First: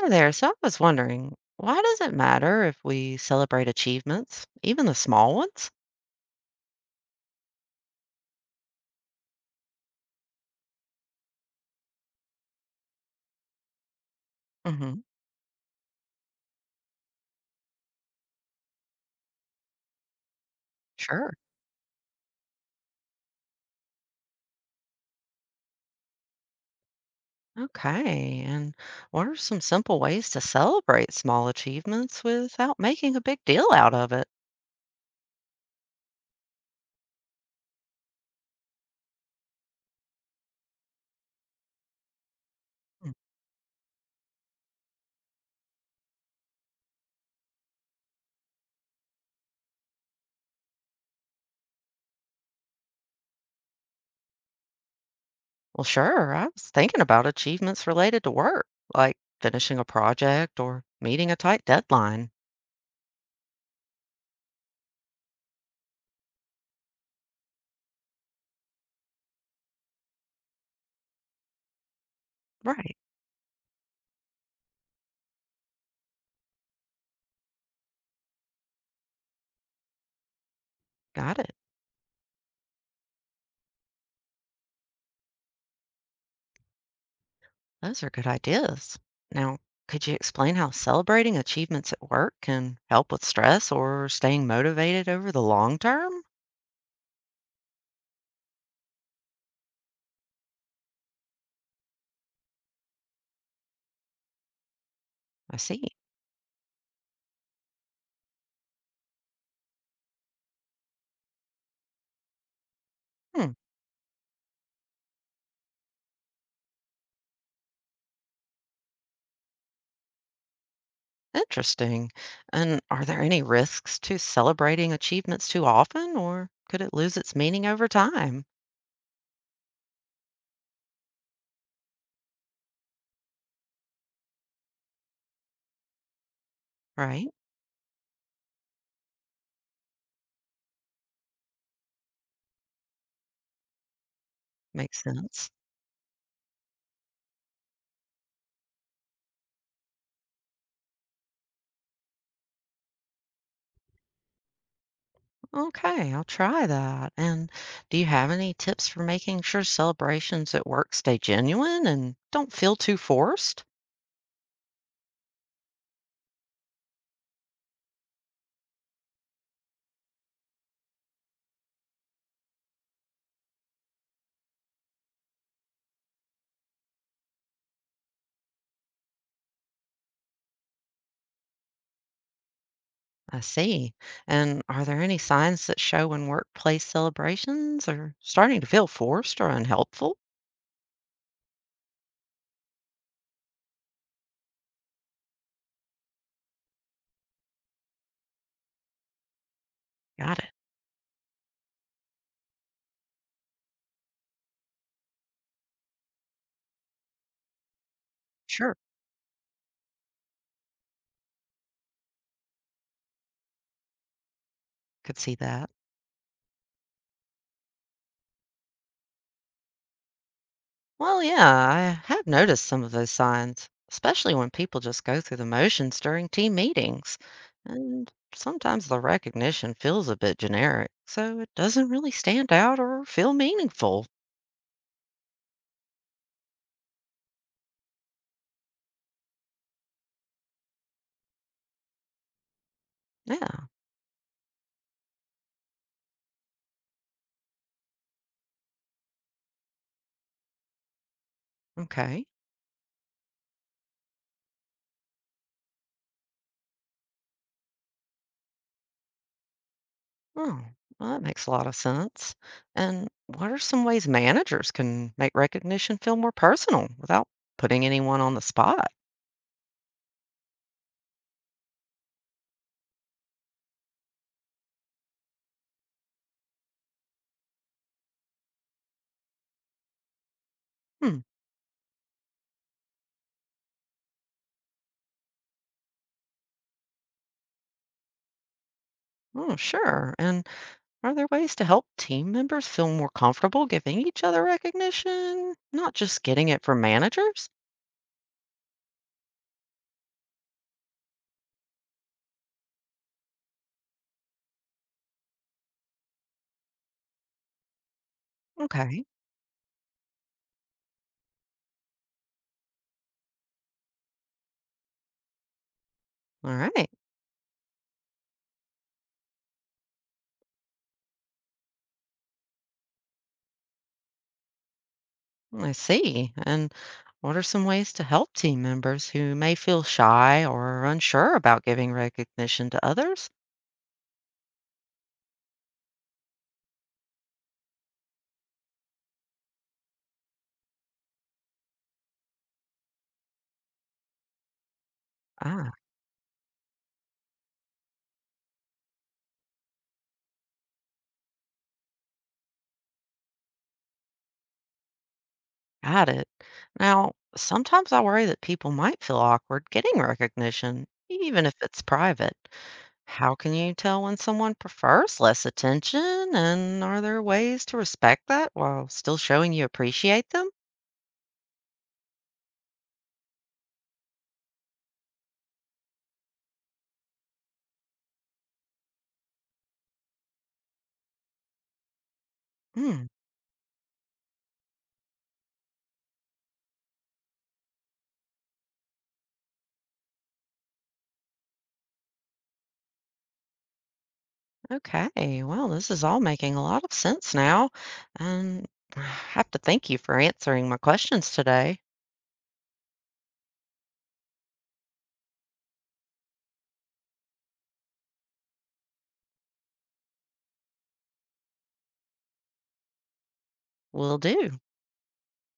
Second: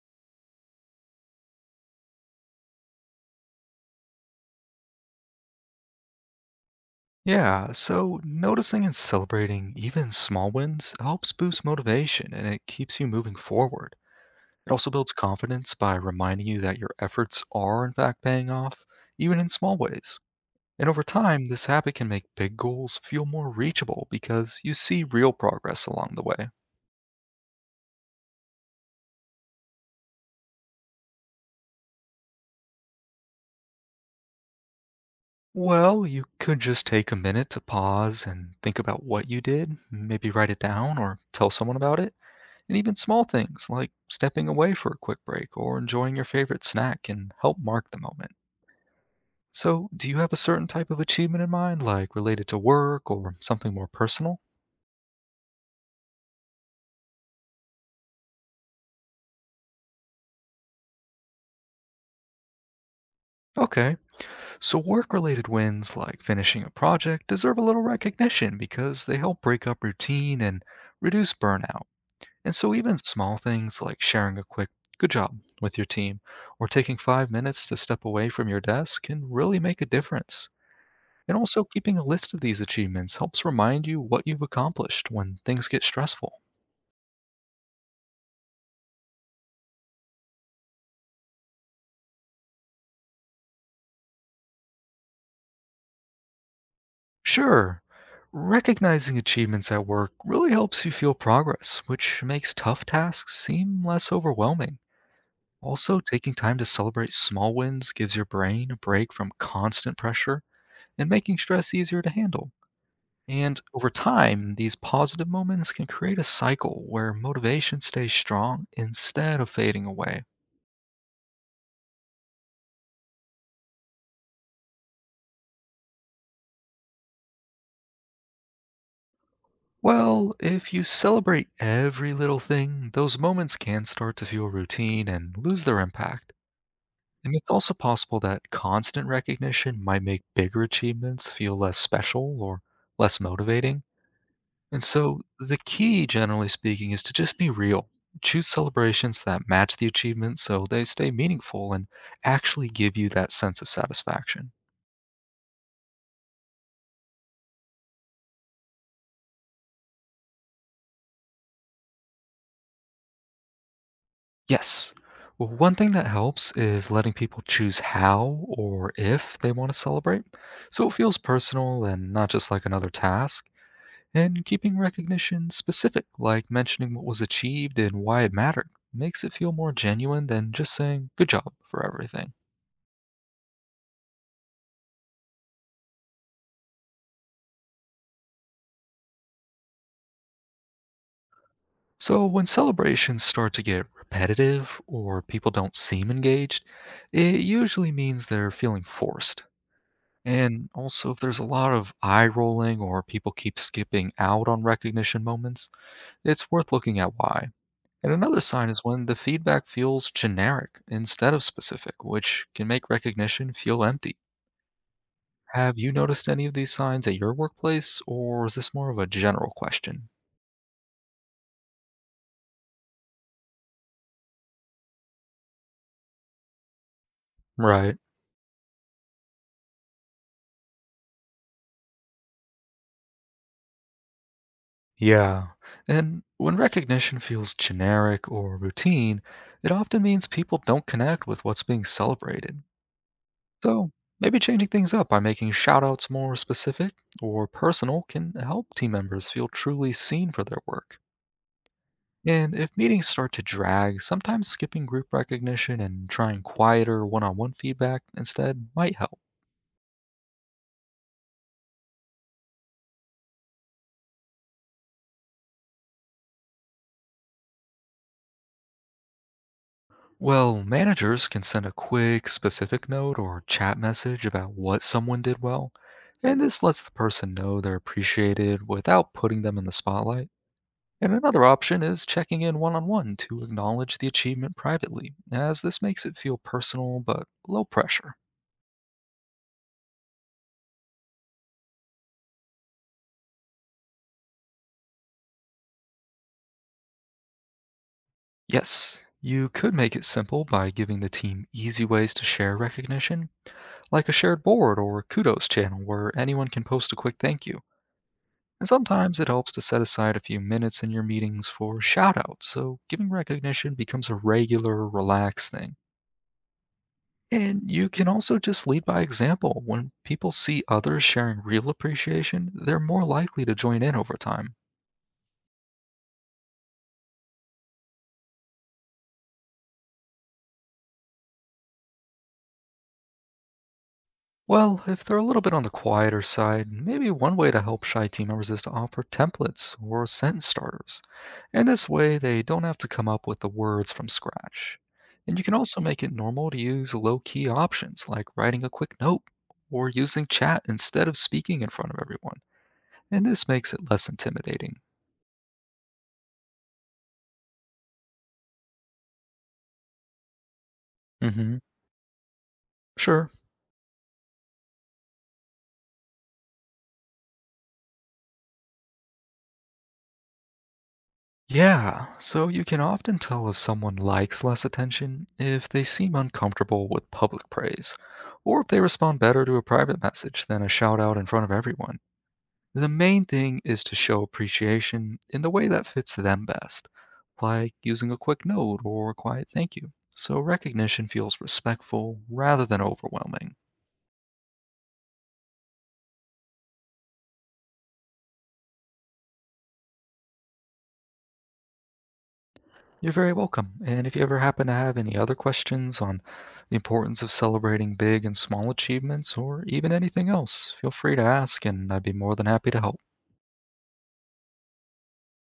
Hi there. So I was wondering, why does it matter if we celebrate achievements, even the small ones? Yeah, so noticing and celebrating even small wins helps boost motivation and it keeps you moving forward. It also Hmm. builds confidence by reminding you that your efforts are, in fact, paying off, even in small ways. And over Sure. time, this habit can make big goals feel more reachable because you see real progress along the way. Okay. And what are some simple ways to celebrate small achievements without making a big deal out of it? Well, you could just take a minute to pause and think about what you did, maybe write it down or tell someone about it. And even Mm. small things like stepping away for a quick break or enjoying your favorite snack can help mark the moment. So, do you have a certain type of achievement in mind, like related to work or something more personal? Well, sure. I was thinking about achievements related to work, like finishing a project or meeting a tight deadline. Okay, so work related wins like finishing a project deserve a little recognition because they help break up routine and reduce burnout. And so, Right. even small things like sharing a quick good job with your team or taking 5 minutes to step away from your desk can really make a difference. And Got it. also, keeping a list of these achievements helps remind you what you've accomplished when things get stressful. Those are good ideas. Now, could you explain how celebrating achievements at work can help with stress or staying motivated over the long term? Sure, recognizing achievements at work really helps you feel progress, which makes tough tasks seem less overwhelming. I see. Also, taking time to celebrate small wins gives your brain a break from constant pressure and making stress easier to handle. Hmm, And over time, these positive moments can create a cycle where motivation stays strong instead of fading away. interesting. And are there any risks to celebrating achievements too often, or could it lose its meaning over time? Well, if you celebrate every little thing, those moments can start to feel routine and lose their impact. Right? And it's also possible that constant recognition might make bigger achievements feel less special or less motivating. And Makes so, sense. the key, generally speaking, is to just be real. Choose celebrations that match the achievement so they stay meaningful and actually give you that sense of satisfaction. Okay, I'll try that. And do you have any tips for making sure celebrations at work stay genuine and don't feel too forced? Yes. Well, one thing that helps is letting people choose how or if they want to celebrate, so it feels personal and not just like another task, and keeping recognition specific, like mentioning what was achieved and why it mattered, makes it feel more genuine than just saying good job for everything. I see. And are there any signs that show when workplace celebrations are starting to feel forced or unhelpful? So, when celebrations start to get repetitive or people don't seem engaged, it usually means they're feeling forced. Got it. And also, if there's a lot of eye rolling or people keep skipping out on recognition moments, it's worth looking at why. And another sign Sure. is when the feedback feels generic instead of specific, which can make recognition feel empty. Could see that. Have you noticed any of these signs at your workplace, or is this more of a general question? Well, yeah, I have noticed some of those signs, especially when people just go through the motions during team meetings. Right. And sometimes the recognition feels a bit generic, so it doesn't really stand out or feel meaningful. Yeah. And when recognition feels generic or routine, it often means people don't connect with what's being celebrated. Yeah, So, maybe changing things up by making shoutouts more specific or personal can help team members feel truly seen for their work. okay. And if meetings start to drag, sometimes skipping group recognition and trying quieter one on one feedback instead might help. Oh, well, that makes a lot of sense. And what are some ways managers can make recognition feel more personal without putting anyone on the spot? Well, managers can send a quick, specific note or chat message about what someone did well, and this lets the person know they're appreciated without putting them in the spotlight. And Hmm. another option is checking in one on one to acknowledge the achievement privately, as this makes it feel personal but low pressure. Oh, sure. And are there ways to help team members feel more comfortable giving each other recognition, not just getting it from managers? Yes, you could make it simple by giving the team easy ways to share recognition, like a shared board or a kudos channel where anyone can post a quick thank you. And Okay. sometimes it helps to set aside a few minutes in your meetings for shout outs, so giving recognition becomes a regular, relaxed thing. All right. And you can also just lead by example. When people see others sharing real appreciation, they're more likely to join in over time. I see. And what are some ways to help team members who may feel shy or unsure about giving recognition to others? Well, if they're a little bit on the quieter side, maybe one way to help shy team members is to offer templates or sentence starters. And this way, they don't have to come up with the words from scratch. And you can also make it normal to use low key options like writing a quick note or using chat instead of speaking in front of everyone. And this makes it less intimidating. Got it. Now, sometimes I worry that people might feel awkward getting recognition, even if Hmm. it's private. Sure. How can you tell when someone prefers less attention? And are there ways to respect that while still showing you appreciate them? Yeah, so you can often tell if someone likes less attention if they seem uncomfortable with public praise, or if they respond better to a private message than a shout out in front of everyone. The Hmm. main thing is to show appreciation in the way that fits them best, like using a quick note or a quiet thank you, so recognition feels respectful rather than overwhelming. Okay. Well, this is all making a lot of sense now. And I have to thank you for answering my questions today. You're very welcome. And if you ever happen to have any other questions on the importance of celebrating big and small achievements, or even anything else, feel free to ask, and I'd be more than happy to help. Will do.